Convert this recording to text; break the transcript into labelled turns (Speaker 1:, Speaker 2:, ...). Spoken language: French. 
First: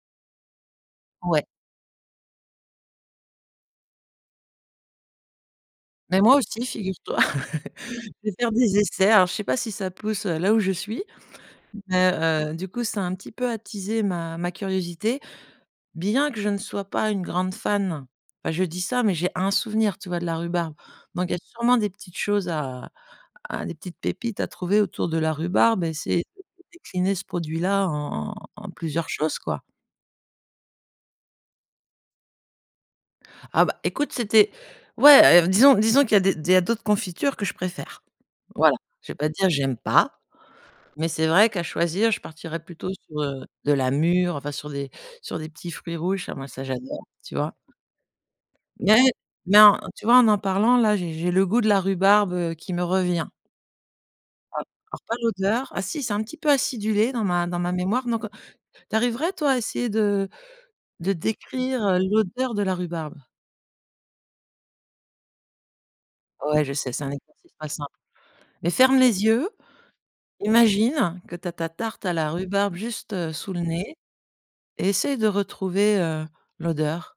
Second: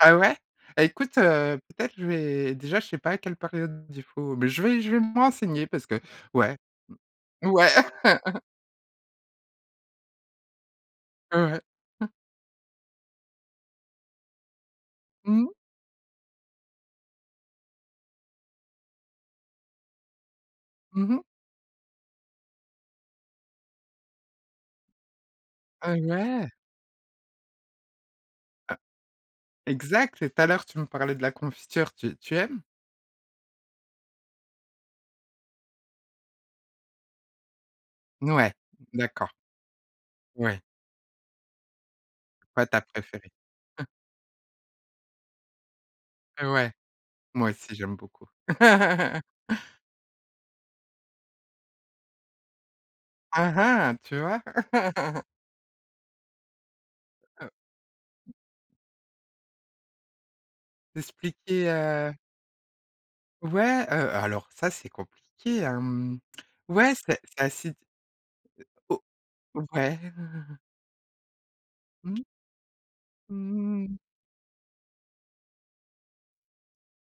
Speaker 1: Ah ouais? Bah, écoute,
Speaker 2: Ouais.
Speaker 1: heu, peut-être je vais déjà je sais pas à quelle période il faut, mais je vais je vais me renseigner parce que
Speaker 2: Mais moi
Speaker 1: ouais.
Speaker 2: aussi, figure-toi.
Speaker 1: Mmh. Ouais.
Speaker 2: Je vais faire des essais. Alors, je sais pas si ça pousse, heu, là où je suis,
Speaker 1: Ouais, ouais. Mmh.
Speaker 2: mais heu, du coup, ça a un petit peu attisé ma ma curiosité.
Speaker 1: Mmh.
Speaker 2: Bien que je ne sois pas une grande fan. Ah je dis ça, mais j'ai un souvenir, tu vois de la rhubarbe?
Speaker 1: Mmh mh.
Speaker 2: Donc il y a sûrement des petites choses à à des petites pépites à trouver autour de la rhubarbe, et
Speaker 1: Heu,
Speaker 2: c'est
Speaker 1: ouais.
Speaker 2: décliné ce produit-là en en en
Speaker 1: Ah
Speaker 2: plusieurs choses, quoi.
Speaker 1: Exact, et tout à l'heure tu me parlais de la confiture, tu tu aimes?
Speaker 2: Ah, bah, écoute, c'était ouais, heu, disons disons qu'il y a des il y a d'autres confitures que je préfère.
Speaker 1: Mouais,
Speaker 2: Voilà. Je vais
Speaker 1: d'accord.
Speaker 2: pas dire: «J'aime pas»,
Speaker 1: Ouais.
Speaker 2: mais c'est vrai qu'à choisir, je partirais
Speaker 1: Pas ta
Speaker 2: plutôt sur,
Speaker 1: préférée.
Speaker 2: heu, de
Speaker 1: Mmh.
Speaker 2: la mûre, enfin sur des sur des petits fruits rouges, ça moi ça
Speaker 1: Ouais,
Speaker 2: j'adore, tu
Speaker 1: moi
Speaker 2: vois?
Speaker 1: aussi j'aime beaucoup.
Speaker 2: Mais- mais en, tu vois? En parlant, là, j'ai le goût de la rhubarbe, heu, qui me revient
Speaker 1: Hein hein, tu vois?
Speaker 2: alors pas l'odeur. Ah si, c'est un petit peu acidulé dans ma
Speaker 1: Heu
Speaker 2: dans ma mémoire, donc, heu. Tu arriverais, toi, à essayer de de
Speaker 1: Expliquer,
Speaker 2: décrire, heu,
Speaker 1: heu
Speaker 2: l'odeur de la rhubarbe?
Speaker 1: Ouais, heu, alors ça c'est compliqué hem.
Speaker 2: Ouais, je sais,
Speaker 1: Ouais,
Speaker 2: c'est un
Speaker 1: c'est c'est
Speaker 2: exercice pas
Speaker 1: acide
Speaker 2: simple, mais ferme
Speaker 1: au
Speaker 2: les yeux,
Speaker 1: ouais.
Speaker 2: imagine que tu as ta tarte à
Speaker 1: Mmh.
Speaker 2: la rhubarbe juste, heu, sous le
Speaker 1: Mmh
Speaker 2: nez,
Speaker 1: mh.
Speaker 2: et essaye de retrouver, heu, l'odeur.